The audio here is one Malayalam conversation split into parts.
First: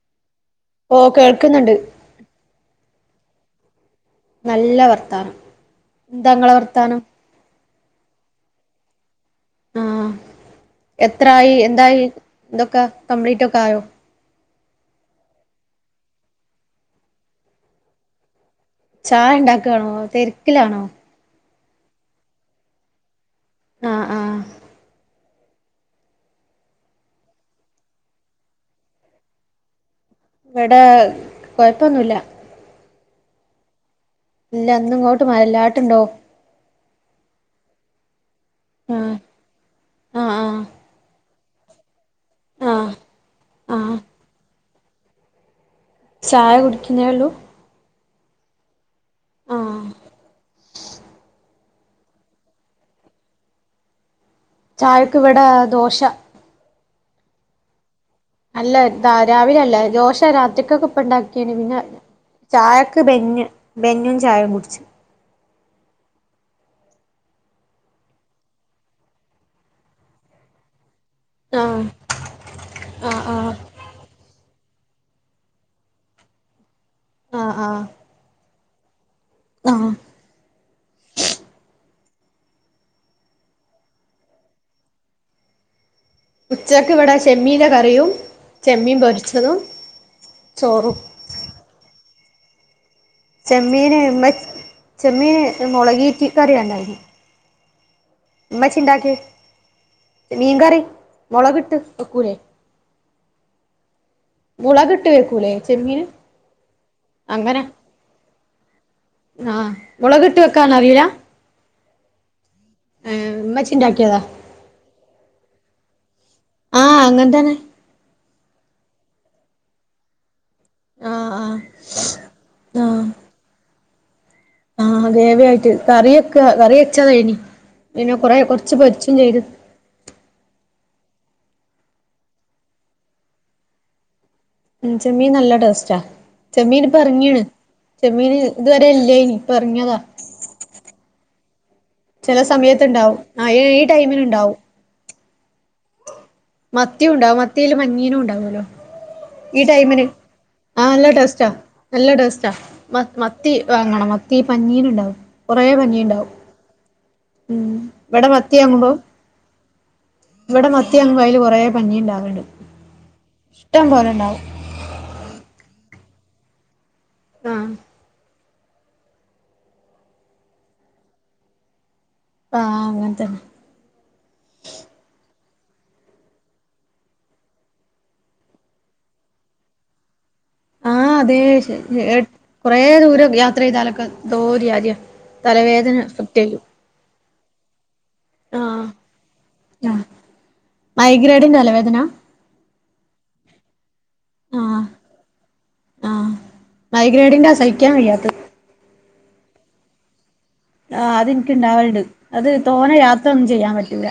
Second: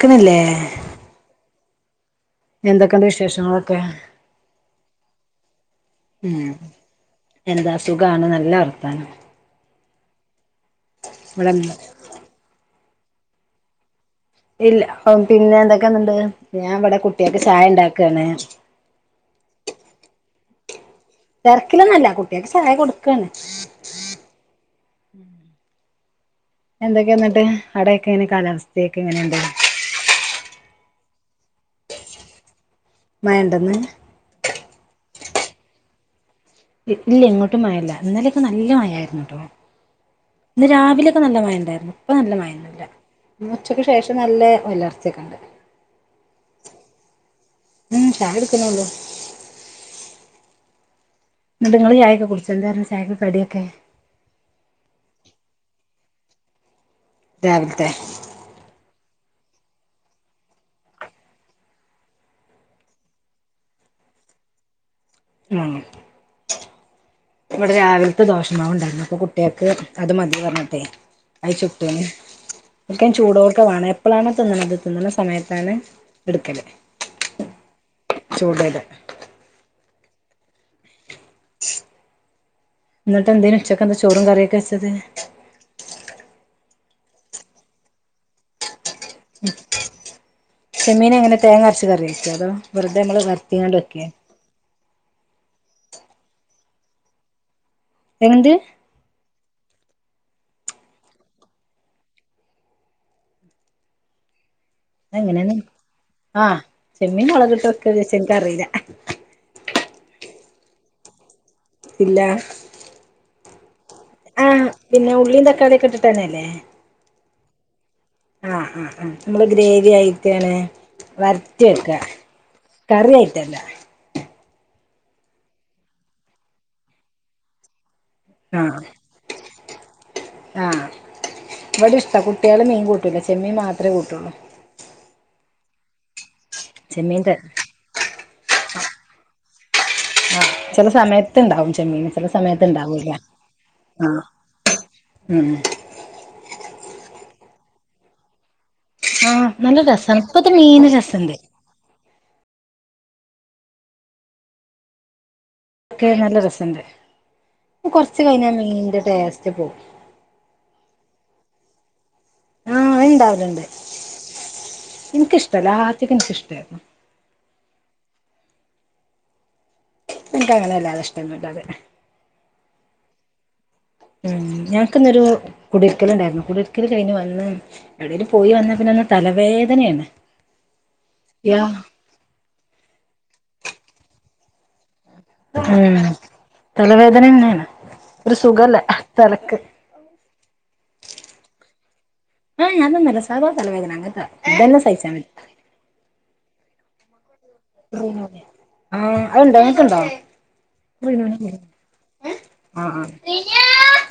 ക്ക്ണില്ലേ ഓഹ് കേൾക്ക്ന്ന്ണ്ട് എന്തൊക്കെയൊണ്ട് വിശേഷങ്ങളൊക്കെ നല്ല വർത്താനം ഉം എന്താങ്ങളെ വർത്താനം എന്താ സുഖാണ് നല്ല വർത്താനം ആഹ് ഇവിടെ എത്രായി എന്തായി ഇതൊക്ക കംപ്ലീറ്റൊക്കായോ ഇല്ലാ പ്പം പിന്നെ എന്തൊക്കെയൊന്ന്ണ്ട് ഞാൻ ഇവടെ കുട്ടിയേക്ക് ചായ ഇണ്ടാക്കാണ് ചായ ഇണ്ടാക്കാണോ തെരക്കിലാണോ തെരക്കിലൊന്നല്ല കുട്ടിയേക്ക് ചായ കൊട്ക്കാണ് ആഹ് ആഹ് എന്തൊക്കെയെന്നിട്ട് അവിടെയൊക്കെ എങ്ങനേ കാലാവസ്ഥയൊക്കെങ്ങനെയുണ്ട് വടെ കൊഴപ്പൊന്നുല്ല മയണ്ടന്ന് ഇല്ലന്നിങ്ങോട്ട് മയല്ല ആട്ട്ണ്ടോ ഇല്ല ഇങ്ങോട്ടും മഴല്ല ഇന്നലൊക്കെ നല്ല ആഹ് മഴായിരുന്നുട്ടോ ആഹ് ആഹ് ഇന്ന് രാവിലെക്കെ നല്ല മയണ്ടായിരുന്നു ഇപ്പൊ നല്ല മഴന്നുല്ല ആഹ് ഇന്ന് ഉച്ചയ്ക്ക് ആഹ് ശേഷം നല്ല ഒലർച്ചക്കെണ്ട് ചായ കുടിക്കുന്നേള്ളൂ ഉം ചായ കുടിക്കണൊള്ളൂ ആഹ് ന്നട്ട് ങ്ങള് ചായെക്കെ കുടിച്ചു എന്തായിരുന്നു ചായക്ക് കടിയൊക്കെ ചായക്ക് ഇവടെ ദോശ രാവിൽത്തെ അല്ലാ ദാ രാവിലെല്ല ദോശ രാത്രിക്കൊക്കെ ഇപ്പണ്ടാക്കീണ് പിന്നെ ചായക്ക് ബെന്ന് ബെന്നും ചായേം കുടിച്ച് ഊം ഇവിടെ രാവിലത്തെ ദോശമാവ്ണ്ടായിരുന്നു അപ്പൊ കുട്ടിയൾക്ക് അത് മതി പറഞ്ഞ്ട്ടെ ആഹ് അയിച്ചുട്ട ഒക്കെ ആഹ് ആഹ് ചൂടോട്ക്കെ വേണ അപ്പളാണ തിന്നണത് തിന്നണ സമയത്താണ് എടുക്കല് ആ- ആ [unintelligible] ആഹ ന്നിട്ട് എന്തേ ഉച്ചക്കെന്താ ചോറും കറിയൊക്കെ വെച്ചത് ഉച്ചക്ക് വടെ ചെമ്മീന്റെ കറിയും ചെമ്മി പൊരി- ഉം ചെമ്മീനെങ്ങനെ തേങ്ങ അരച്ച് കറി വെക്കേ അതോ വെർതെ ങ്ങള് വരട്ടിയാണ്ട് വെക്കെ ചെമ്മീൻ മുളകീറ്റി കറിയണ്ടായിരുന്ന എന്ത് മ്മച്ചിണ്ടാക്കി - മീൻകറി മൊളകിട്ട് വെക്കൂലെ മുളക ഇട്ട് വെക്കൂലേ എങ്ങനെയാണ് ചെമ്മീന് ആഹ് ചെമ്മീൻ അങ്ങനെ മുളകിട്ട് വെക്കാ വിചാരിച്ച് എനിക്കറിയില്ല ആഹ മുളകിട്ട് വെക്കാനറീല ഇല്ല ഏഹ മ്മച്ചിണ്ടാക്കിയതാ ആഹ് പിന്നെ ഉള്ളീം തക്കാളിയൊക്കെ ഇട്ടിട്ടന്നല്ലേ ആഹ അങ്ങനെ തന്നെ ആഹ് -ആ -ആ-മ്മള് ഗ്രേവി ആയിട്ടാണ് ആഹ് ആഹ് വരട്ടി വെക്കാ കറിയായിട്ടല്ല ആഹ ഗ്രേവിയായിട്ട് കറി വെക്ക കറി വെച്ചതേനി പിന്നെ കൊറെ കൊർച്ച് ആഹ് പൊരിച്ചും ചെയ്തു ആഹ് ഇവിടെ ഇഷ്ടാ കുട്ടിയള് മീൻ കൂട്ടൂല ചെമ്മീൻ മാത്രേ കൂട്ടുള്ളൂ ഉ ചെമ്മീൻ നല്ല ടേസ്റ്റാ ചെമ്മീനിപ്പ ചെമ്മീന്റെ റങ്ങിണ് ചെമ്മീന് ഇതുവരെ ഇല്ലേനി ഇപ്പ എർങ്ങിയതാ ചെല സമയത്ത്ണ്ടാവും ചെമ്മീന് ചെല സമയത്ത് ണ്ടാവൂല്ല സമയത്ത്ണ്ടാവും ആ ഈ ആ ഉം മത്തി ഉണ്ടാവും മത്തില് പഞ്ഞീനുണ്ടാവുല്ലോ ആഹ് ഈ നല്ല ടൈമിന് രസാണ് ഇപ്പത്തെ ആ മീന് നല്ല രസണ്ട് ടേസ്റ്റാ നല്ല ടേസ്റ്റാ മ മത്തി വാങ്ങണം മത്തി പഞ്ഞീന്ണ്ടാവും കൊറേ ഒക്കെ പഞ്ഞീണ്ടാവും നല്ല രസണ്ട് ഉം കൊർച്ച് ഇവിടെ കഴിഞ്ഞാ മത്തി വാങ്ങുമ്പോ മീന്റെ ടേസ്റ്റ് പോവും ഇവിടെ മത്തിയാങ്ങ്ബോ കൊറേ പഞ്ഞീണ്ടാവറുണ്ട് ആ ഇണ്ടാവല്ണ്ട് ഇൻക്കിഷ്ടല്ല അദ്യൊക്കെ നല്ലിഷ്ടാരുന്നു ആഹ ക്ക് അങ്ങനല്ലാത ഇഷ്ടോന്നില്ല [unintelligible] അങ്ങൻതന്നെ ഉം ഞങ്ങൾക്ക്ന്നൊരു കുടിര്ക്കല്ണ്ടായിരുന്നു കുടിര്ക്കല് കഴിഞ്ഞ് വന്ന് എവ്ടേലും പോയി വന്ന പിന്നെ അന്ന് തലവേദനയാണ് അതേ യാ ശെ കൊറേ ദൂരം യാത്രയ്താലൊക്കെ ന്തോര്കാര്യം ഉം തലവേദനന്നേണ് ഒരു സുഖല്ല തലക്ക് മ് മൈഗ്രേഡിന്റെലവേദന ഏയ് അതൊന്നല്ല സാധാ തലവേദന അങ്ങൻത്തെ ഇതെന്നെ ആഹ് സഹിച്ചാ വെ ആഹ് മൈഗ്രേഡിന്റെ സഹി ആഹ് അഹ്ണ്ടൊ ഇങ്ങക്ക്ണ്ടോ ആഹ് അത്ൻക് ഇണ്ടാവൽണ്ട് അത് ആഹ് തോനെ ആഹ് യാത്രന്നും ചെയ്യാൻ പറ്റൂല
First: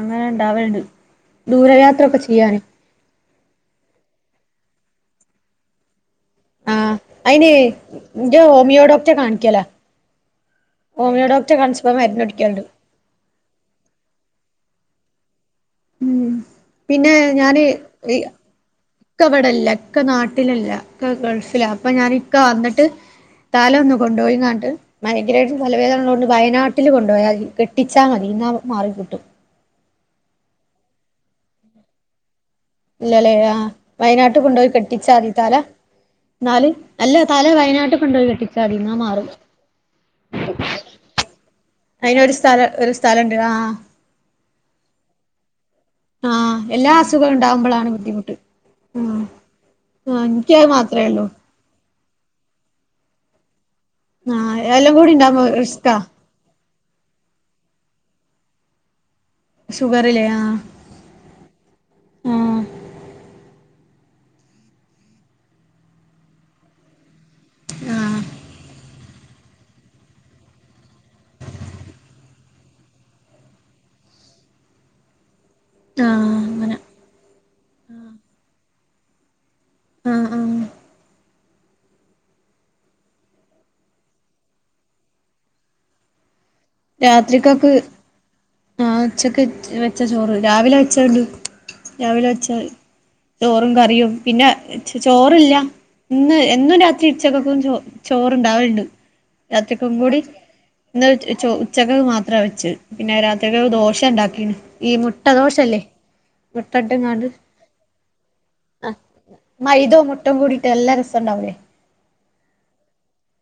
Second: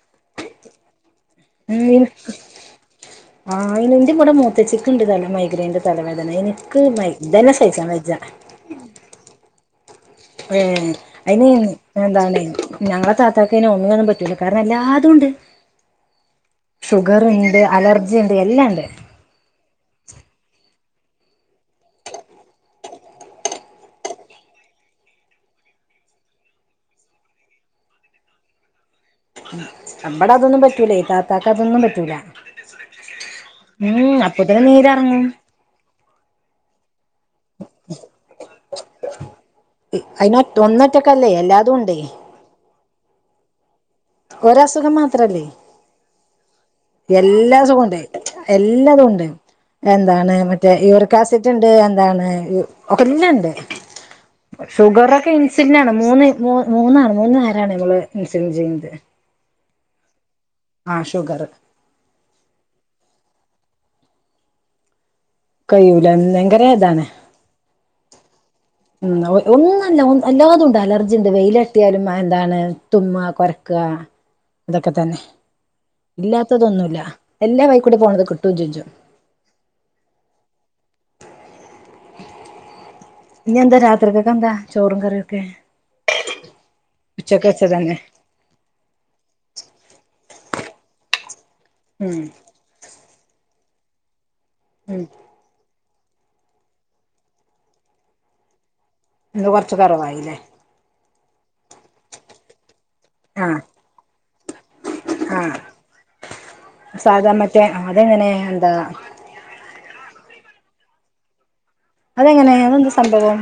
അങ്ങനെണ്ടാവൽണ്ട് ഉം ദൂരയാത്രൊക്കെചെയ്യാന് ആഹ് അയ്ന് ന്റെവ്ടെ മൂത്തച്ചിക്ക്ണ്ട് തല മൈഗ്രയിന്റെ തലവേദനയിന് ആഹ് അയിന് ന്റഹ് ഹോമിയോഡോക്റ്റെ കാണിക്കല ഏ അയിന് എന്താണ് കുടിക്കല്ണ്ട് ഞങ്ങളെ താത്താക്കയ്ന് ഹോമിയോന്നു പറ്റൂല കാരണല്ലാതുണ്ട് ഉം പിന്നെ ഷുഗറ്ണ്ട് ഞാന് ഈ അലർജിണ്ട് എല്ലാണ്ട് ഇക്ക ഇവ്ടെല്ല ഇ ക്ക നാട്ടിലല്ല ഇക്ക ഗൾഫില അപ്പൊ ഞാന് ഇക്ക വന്നിട്ട് തല ഒന്നു കൊണ്ടോയിങ്ങാണ്ട് മൈഗ്രേന്റെ തലവേദനള്ളോണ്ട് വയനാട്ടിൽ കൊണ്ടൊയാതി കെട്ടിച്ചാമതി ഇന്നാ മാറിക്കിട്ടും മഇബടെ അതൊന്നും പറ്റൂലേ താത്താക്ക് അതൊന്നും പറ്റൂല ഇല്ലലെ ആഹ് ഉം വയനാട്ട് അപ്പത്തിന് കൊണ്ടോയി നീരെറങ്ങും കെട്ടിച്ചാതി തല ന്നാല് അല്ല തല വയനാട്ട് കൊണ്ടോയി കെട്ടിച്ചാതി ഇന്നാ മാറും അയ് നൊ ഒന്നൊറ്റക്കെല്ലേ എല്ലാതും ഉണ്ടേ അയിനൊരു സ്ഥല ഒരു സ്ഥലണ്ട് ആഹ് ഒരസുഖം മാത്രല്ലേ ആ എല്ലാ അസുഖം എല്ലാ ഉണ്ടാവുമ്പോളാണ് അസുഖുണ്ട് ബുദ്ധിമുട്ട് ആ എല്ലതുണ്ട് ആ എന്താണ് എനിക്കത് മറ്റേ മാത്രേ ഉള്ളൂ യൂറിക്കാസിറ്റ്ണ്ട് എന്താണ് എല്ലണ്ട് ആഹ് എല്ലാം കൂടി ഷുഗറൊക്കെ ഉണ്ടാവുമ്പോ ഇൻസിലുന് ആണ് റിസ്കാ മൂന്ന് മൂ മൂന്നാണ് മൂന്ന് നേരാണ് നമ്മള് ഇൻസുലിൻ ചെയ്യുന്നത് ഷുഗറ് ലെ ആഹ് ആഹ് ഷുഗറ് കയ്യൂല ഭയങ്കര ഇതാണ് ആഹ് ഉം ഒന്നല്ല അല്ലാതുണ്ട് അലർജിണ്ട് വെയിലട്ടിയാലും അഹ്‌ എന്താണ് തുമ്മ കൊരക്ക ഇതൊക്കെ തന്നെ ആഹ് അങ്ങനെ ഇല്ലാത്തതൊന്നുല്ല എല്ലാ വൈക്കൂടെ പോണത് കിട്ടും ചെജ്ജും ആഹ് ആഹ് ഇനി എന്ത രാത്രിക്കെക്കെന്താ ചോറും കറിയൊക്കെ ഉച്ചക്ക് രാത്രിക്കെക്ക് വെച്ചത് തന്നെ ആഹ് ഉച്ചക്ക് വെച്ച ചോറ് രാവിലെ വച്ചേണ്ട് ഉം രാവിലെ വെച്ച ചോറും കറിയും പിന്നെ ഉം ചോറ് ഇല്ല ഇന്ന് എന്നും രാത്രി ഉച്ചക്കക്കും ചോ ചോറ്ണ്ടാവൽണ്ട് ഇന്ന് കൊറച്ച് രാത്രിക്കും കൂടി കുറവായില്ലേ ഇന്ന് ചോ ഉച്ചകക്ക് മാത്ര വെച്ച പിന്നെ ആഹ് രാത്രിക്കക്ക് ദോശണ്ടാക്കീണ് ഈ മുട്ട ആഹ് ദോശല്ലേ മുട്ട ഇട്ട്ങ്ങാണ്ട് സാധാ മറ്റേ അതെങ്ങനെ എന്താ മൈദേ മുട്ടകൂടിയിട്ട് നല്ല രസംണ്ടാവുലേ അതെങ്ങനെ അതന്ത് സംഭവം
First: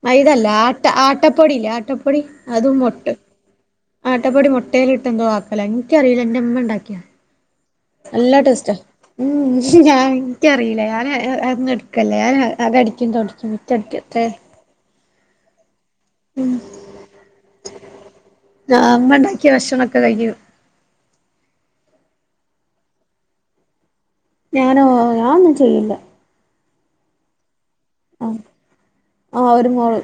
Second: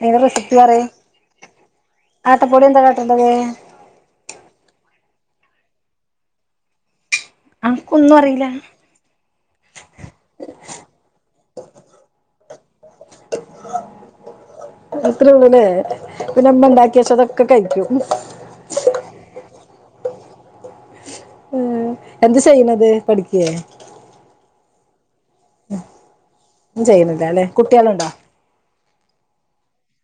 അയിന്റെ മൈദല്ല റെസിപ്പി പറി ആട്ട ആട്ടപ്പൊടില്ലേ ആട്ടപ്പൊടി അതും എന്താ മൊട്ടും കാട്ടേണ്ടത് ആട്ടപ്പൊടി മുട്ടേല്ട്ട് എന്തോ ആക്കല ഇൻക്കറീല ഇന്റെ ഇമ്മണ്ടാക്കിയാ. അനക്കൊന്നും നല്ല അറിയില്ല ടേസ്റ്റാ ഉം ഞാൻ ഇൻക്കറീല ഞാന് ഹ് അ അതൊന്നുട്ക്കല്ലെ ഞാൻ അകട് ക്കും തൊട്ക്കും മുറ്റ അടിക്കും അത്രെ അത്രൊള്ളുലെ പിന്നെ ഇമ്മണ്ടാക്കിയച്ചതൊക്കെ കഴിക്കും ഞ ഉമ്മ ഇണ്ടാക്കിയ ഭക്ഷണംക്കെ കഴിക്കും. എന്ത ചെയ്യണത് പഠിക്കേ? ഞാനോ ഞാനൊന്നും ചെയ്യില്ല. ഒന്നും ചെയ്യുന്നില്ലാലേ കുട്ട്യാള് ഉണ്ടോ? ഉം, ആ ഒരു മോള്.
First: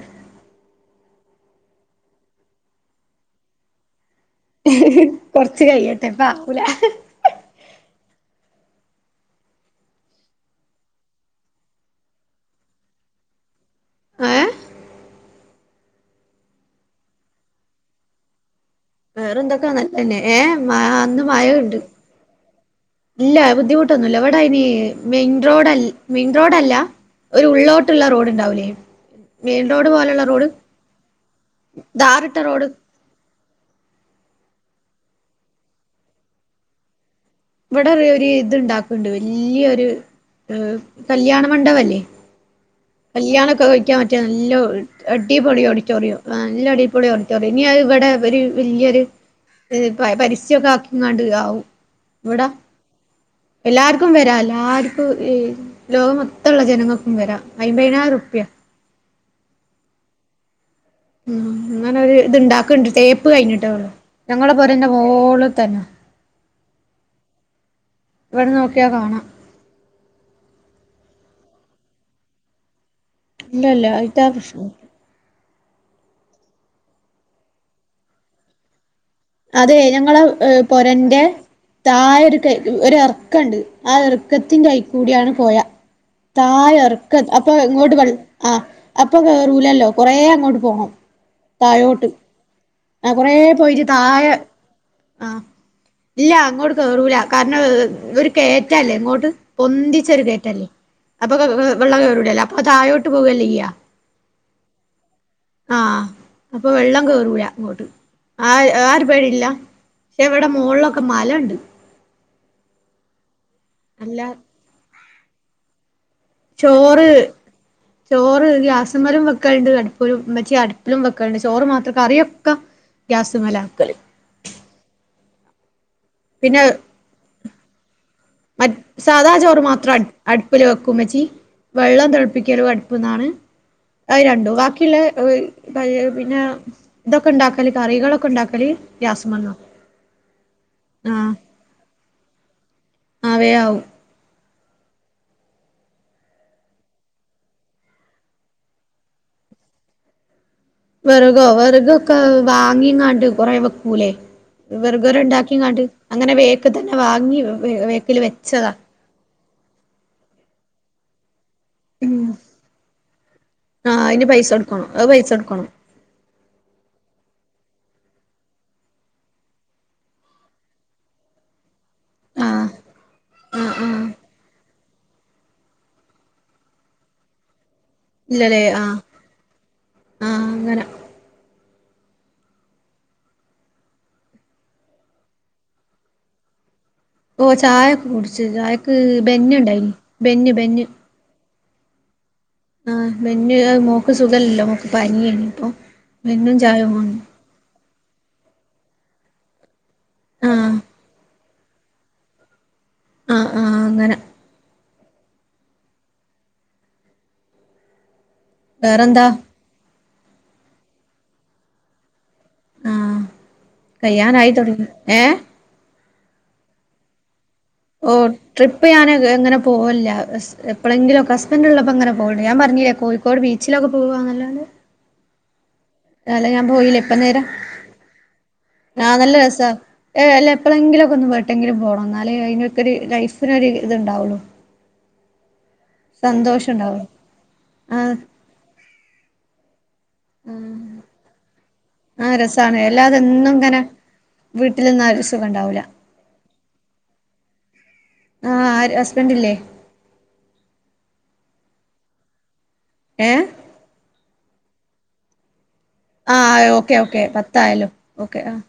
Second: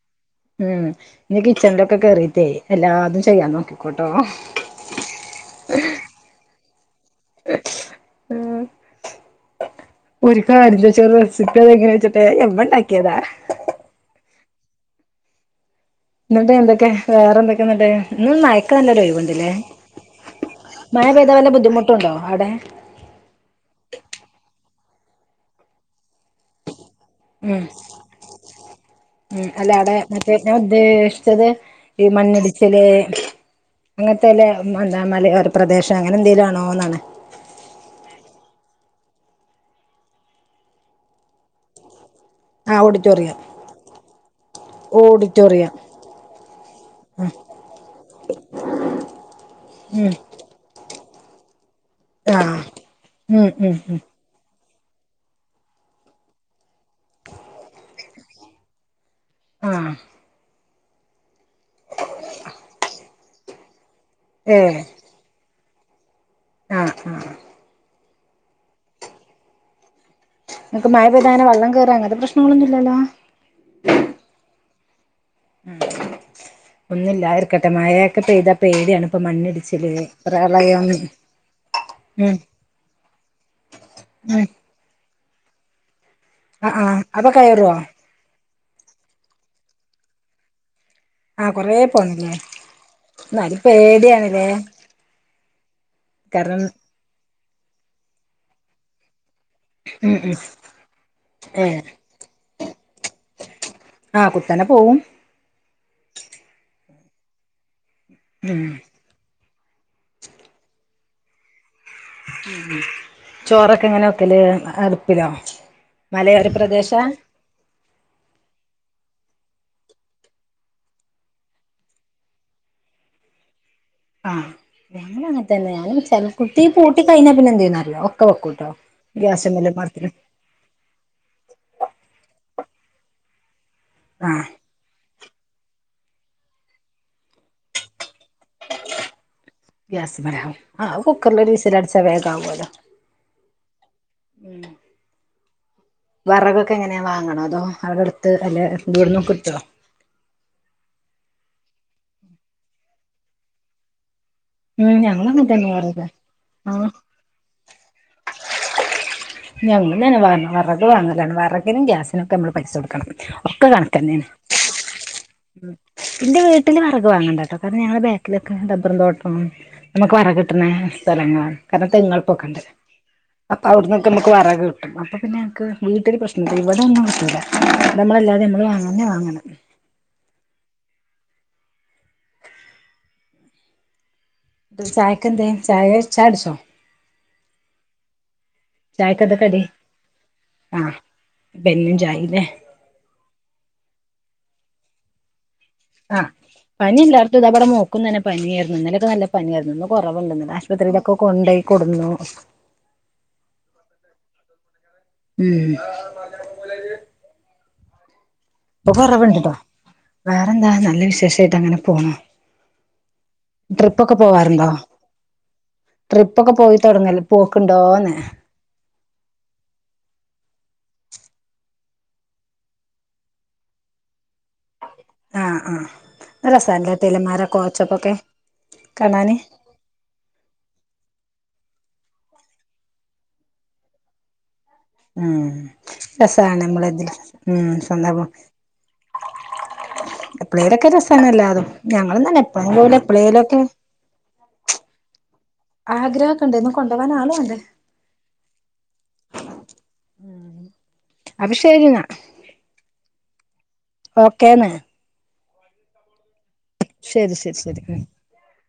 ഉം, ഇനി കിച്ചണിലൊക്കെ കേറിട്ടേ എല്ലാതും ചെയ്യാൻ നോക്കിക്കോട്ടോ. കൊറച്ച് കയ്യട്ടെ, ഇപ്പം ആവൂല ഉം ഒരു കാര്യല്ല ഒരു റസ്പ്പി എങ്ങനെ ചോയ്ച്ചിട്ടെ ഇമ്മ ഉണ്ടാക്കിയതാ. ഏഹ് ഇന്നിട്ട് എന്തൊക്കെ വേറെ എന്തൊക്കെങ്ങട്ട്? ഇന്ന് ഒക്കെ നല്ലൊരൊഴിവുണ്ടല്ലേ? വേറെന്തൊക്കെ നല്ലന്നെ ഏ മഴ അന്ന് പെയ്താ വല്ല ഉണ്ട് ബുദ്ധിമുട്ടുണ്ടോ അവിടെ? ഇല്ല ബുദ്ധിമുട്ടൊന്നുല്ല ഇവിടെ അയിന് മെയിൻ റോഡ മെയിൻ റോഡല്ല. ഒരു ഉം ഉള്ളോട്ടുള്ള റോഡ് ഉണ്ടാവുലേ ഉം, മെയിൻ അല്ല അവിടെ മറ്റേ ഞാൻ ഉദ്ദേശിച്ചത് ഈ ടാറിട്ട റോഡ് മണ്ണിടിച്ചല്. അങ്ങനത്തെല്ല എന്താ മലയോര പ്രദേശം അങ്ങനെ എന്തേലും ആണോ എന്നാണ് ഇവിടെ ഒരു ഇത്ണ്ടാക്കണ്ട് വലിയൊരു ഏഹ് കല്യാണ മണ്ഡപല്ല്യെ ആ ഓഡിറ്റോറിയം കല്യാണക്കെ കഴിക്കാൻ പറ്റിയ നല്ല ഓ അടിപൊളി ഓഡിറ്റോറിയം ഓഡിറ്റോറിയം! ആ, നല്ല അടിപൊളി ഓഡിറ്റോറിയം. ഇനി അത് വടെ വര് വല്യൊരു... ഹ് പ ഉം പരസ്യൊക്കെ ആക്കിങ്ങാണ്ട് ആവും. ആ വ്ടാ ഉം ഉം ഉം എല്ലാർക്കും വര ല്ലാർക്കും ഹ് ഈ ലോക മൊത്തള്ള ജനങ്ങക്കും വരാ, അയിപയ്നായിരം റുപ്യ. ആഹ് ഉം, ങ്ങനൊര് ത് ണ്ടാക്കണ്ട്. തേപ്പ് കഴിഞ്ഞിട്ടേ ഒള്ളു, ഞങ്ങളെ ഏ പൊരന്റെ മോള് തന്ന. ആഹ് ആഹ് ഇവിടെന്നോക്കിയാ കാണാം. ങ്ങക്ക് മഴ പൈതാങ്ങന വള്ളംകേറാ അങ്ങൻത്തെ പ്രശ്നങ്ങളൊന്നുല്ലല്ലോ? ഇല്ലല്ല, അയ്റ്റാ പ്രശ്നഒന്നുല്ല. ഒന്നുല്ലാതിരിക്കട്ടെ, മഴയൊക്കെ പെയ്താ പേടിയാണ്, പ്പ അതെ മണ്ണിടിച്ചില് പ്രളയം ഉം താഴൊരു ക ഒരു എർക്കണ്ട്, ആ ഉം എർക്കത്തിന്റയ് കൂട്യാണ് പൊഴ, ആ താഴെ ആ എറക്ക അപ്പൊ കയറുവോ ഇങ്ങോട്ട് വെ ആഹ്, അപ്പൊ കേറൂലല്ലോ. കൊറേ അങ്ങോട്ട് പോണം ആഹ് കൊറെ താഴോട്ട് പോണല്ലേ? ആ കൊറേ ന്നാലും പോയിട്ട് പേട്യാണ്. താഴെ ലേ? ആഹ്, ഇല്ലാ അങ്ങോട്ട് കേറൂല. കാരണം ഒര് കേറ്റല്ലേ ഇങ്ങോട്ട്? ഉം പൊന്തിച്ചൊരു ഉം കേറ്റല്ലേ, അപ്പൊ ഏ വെള്ളം കയറൂലല്ല, അപ്പൊ താഴോട്ട് പോവല്ലേ ചെയ്യ. ആഹ്, കുത്തനെ പോവും. ആഹ്, അപ്പൊ വെള്ളം കേറൂല ഇങ്ങോട്ട്, ഉം ആഹ് ആഒരു പേടില്ല. ന്നെവിടെ മോൾലൊക്കെ മലണ്ട്. ഉം.. ചോറൊക്കെങ്ങനെ നല്ല വെക്കല് അടുപ്പിലോ? മലയോര പ്രദേശ ചോറ്... ചോറ് ഗ്യാസ്മ്മലും വെക്കൽണ്ട്, അടുപ്പ്‌ലും മച്ചി അടുപ്പിലും വെക്കൽണ്ട്, ചോറ് മാത്രം കറിയൊക്ക... ഗ്യാസ് മലാ വെക്കല്. ആഹ്, ഞങ്ങളങ്ങൻതന്നെ ഞാൻ പിന്നെ ചെ തീ പൂട്ടി കഴിഞ്ഞാ പിന്നെ എന്തെയ്യുന്നറിയോ? ക്കൊ വെക്കുട്ടോ, ഗ്യാസമലക്കാട്ടിലും ടുപ്പല് വെക്കുമ്മച്ചി, വെള്ളം തെളപ്പിക്കലു അടുപ്പ്ന്നാണ്, അത് ആ രണ്ടും. ബാക്കിള്ളെ... പിന്നെ തൊക്കെ ഉണ്ടാക്കല് കറികളൊക്കെ ഉണ്ടാക്ക ഗ്യാസ്മല, ആഹ് ആ കുക്കർലൊരു വിസിലടിച്ച വേഗാവോലൊ. ആഹ് വേആവും. ഉം. വറകൊക്കെ എങ്ങനെയാ വാങ്ങണ തോ? അടെടുത്ത് അല്ലെ വീട്ന്ന് ക്ട്ടോ? വെറകോ? വെറ്കൊക്കെ വാങ്ങിങ്ങാണ്ട് കൊറേ വെക്കൂലേ? ഉം വെർഗര ഞങ്ങളും അങ്ങനെ തന്നെ ണ്ടാക്കിങ്ങാണ്ട്. വിറക് അങ്ങനെ വേക്ക് ആഹ് തന്നെ വാങ്ങി വേക്കിൽ വെച്ചതാ ഞങ്ങുന്നെ വിറക് വാങ്ങലാണ്. വിറകിനും ഗ്യാസിനോക്കെ നമ്മള് പൈസ കൊടുക്കണം. ഒക്കെ കണക്ക് ആഹ് അയിന് പൈസൊട്ക്കണം. അത് പൈസൊട്ക്കണം ന്റെ വീട്ടില് വെറക് വാങ്ങണ്ട ട്ടോ. കാരണം ഞങ്ങളെ ബേക്കിലൊക്കെ റബ്ബറും തോട്ടണ് നമുക്ക് വെറക് കിട്ടുന്ന സ്ഥലങ്ങളാണ്. കാരണം ആ തെങ്ങൾപ്പൊക്കൊണ്ട് അപ്പ ആ ആ ഔട്ന്നൊക്കെമ്മക്ക് വറക് കിട്ടും. അപ്പ പിന്നെ ഞങ്ങക്ക് വീട്ടില് പ്രശ്നംല്ല. ഇവടെന്നും കിട്ടൂല നമ്മളല്ലാതെ ഇല്ലലേ, നമ്മള് ആഹ് വാങ്ങന്നെ വാങ്ങണം ആഹ് അങ്ങന ന്തേ ചായക്കെന്തേ ചായട്ച്ചോ ഓഹ് ചായൊക്കെ കുടിച്ച്, ചായക്ക് ചായക്കെന്താ ബെന്ന് ണ്ടായിനി, ബെന്ന് ബെന്ന് ബെന്നും ചായീ ലേ ആഹ് ബെന്ന്, അത് മോക്ക് സുഖല്ലല്ലോ, മോക്ക് പനിയേനിപ്പൊ ആഹ് പനി ഇല്ലാടുത്തും താ ബടെ മോക്കും തന്നെ പനി ആയിരുന്നു. ഇന്നലെക്കെ നല്ല പനിയായിരുന്നു. ഇന്ന് കൊറവ്ണ്ട് ഇന്നലെ ആഹ് ആശുപത്രീലൊക്കെ കൊണ്ടോയി കൊടുന്നു ആഹ് ആഹ് അങ്ങന ഉം ഇപ്പൊ വേറെന്താ കൊറവിണ്ട്ട്ടോ വേറെന്താ നല്ല വിശേഷായിട്ട് അങ്ങനെ പോണു ആഹ് ട്രിപ്പൊക്കെ കയ്യാനായി പോവാറിണ്ടോ തുടങ്ങി ഏഹ് ട്രിപ്പൊക്കെ പോയിത്തൊടങ്ങൽ ഓ പോക്കിണ്ടോന്ന് ട്രിപ്പ് ഞാൻ ക് അങ്ങനെ പോവല്ല അസ് എപ്പളെങ്കിലൊക്കെ ഹസ്ബൻ്റ് ഇള്ളപ്പോ അങ്ങനെ പോകിണ്ട് ഞാൻ പർഞ്ഞിലേ കോഴിക്കോട് ബീച്ചിലൊക്കെ പോക എന്നല്ലാണ്ട് ആഹ് ആഹ് അല്ലെ ഞാൻ രസാണല്ലേ പോലില്ല ഇപ്പ നേര തിലമാര കോച്ചപ്പൊക്കെ ആഹ് നല്ല കാണാന് രസാ ഏഹ് അല്ല എപ്പളെങ്കിലൊക്കെ ഒന്ന് ഒരട്ടെങ്കിലു പോണം ഇന്നാലേ അയിനൊക്ക ഒര് ലൈഫിന് ഒര് ഇതിണ്ടാവൊള്ളു ഉം രസാണ് ഉണ്ടാവും അമ്മളെതിൽ ഉം സ്വന്തം ആഹ് പൊ എപ്പ്ളേലൊക്കെ രസാണെല്ലാതും ആഹ് ഞങ്ങളുന്തന്നെ എപ്പ്ളേങ്കിലും എപ്പ്ളേലൊക്കെ വീട്ടിലിന്ന ആഹ് ഒര് സുഖണ്ടാവ്ല വണ്ടിമ്മെ കൊണ്ടോകാൻ ആള് വാണ്ടേ ആഹ് ആര് ഹസ്ബന്റില്ലേ അപ്പ ശരിന്നാ ഏഹ് ഓക്കേന്ന് ആഹ് ഓക്കേ ഓക്കെ ശരി ശരി പത്തായ്ലു ശരി ഓക്കെ ആഹ്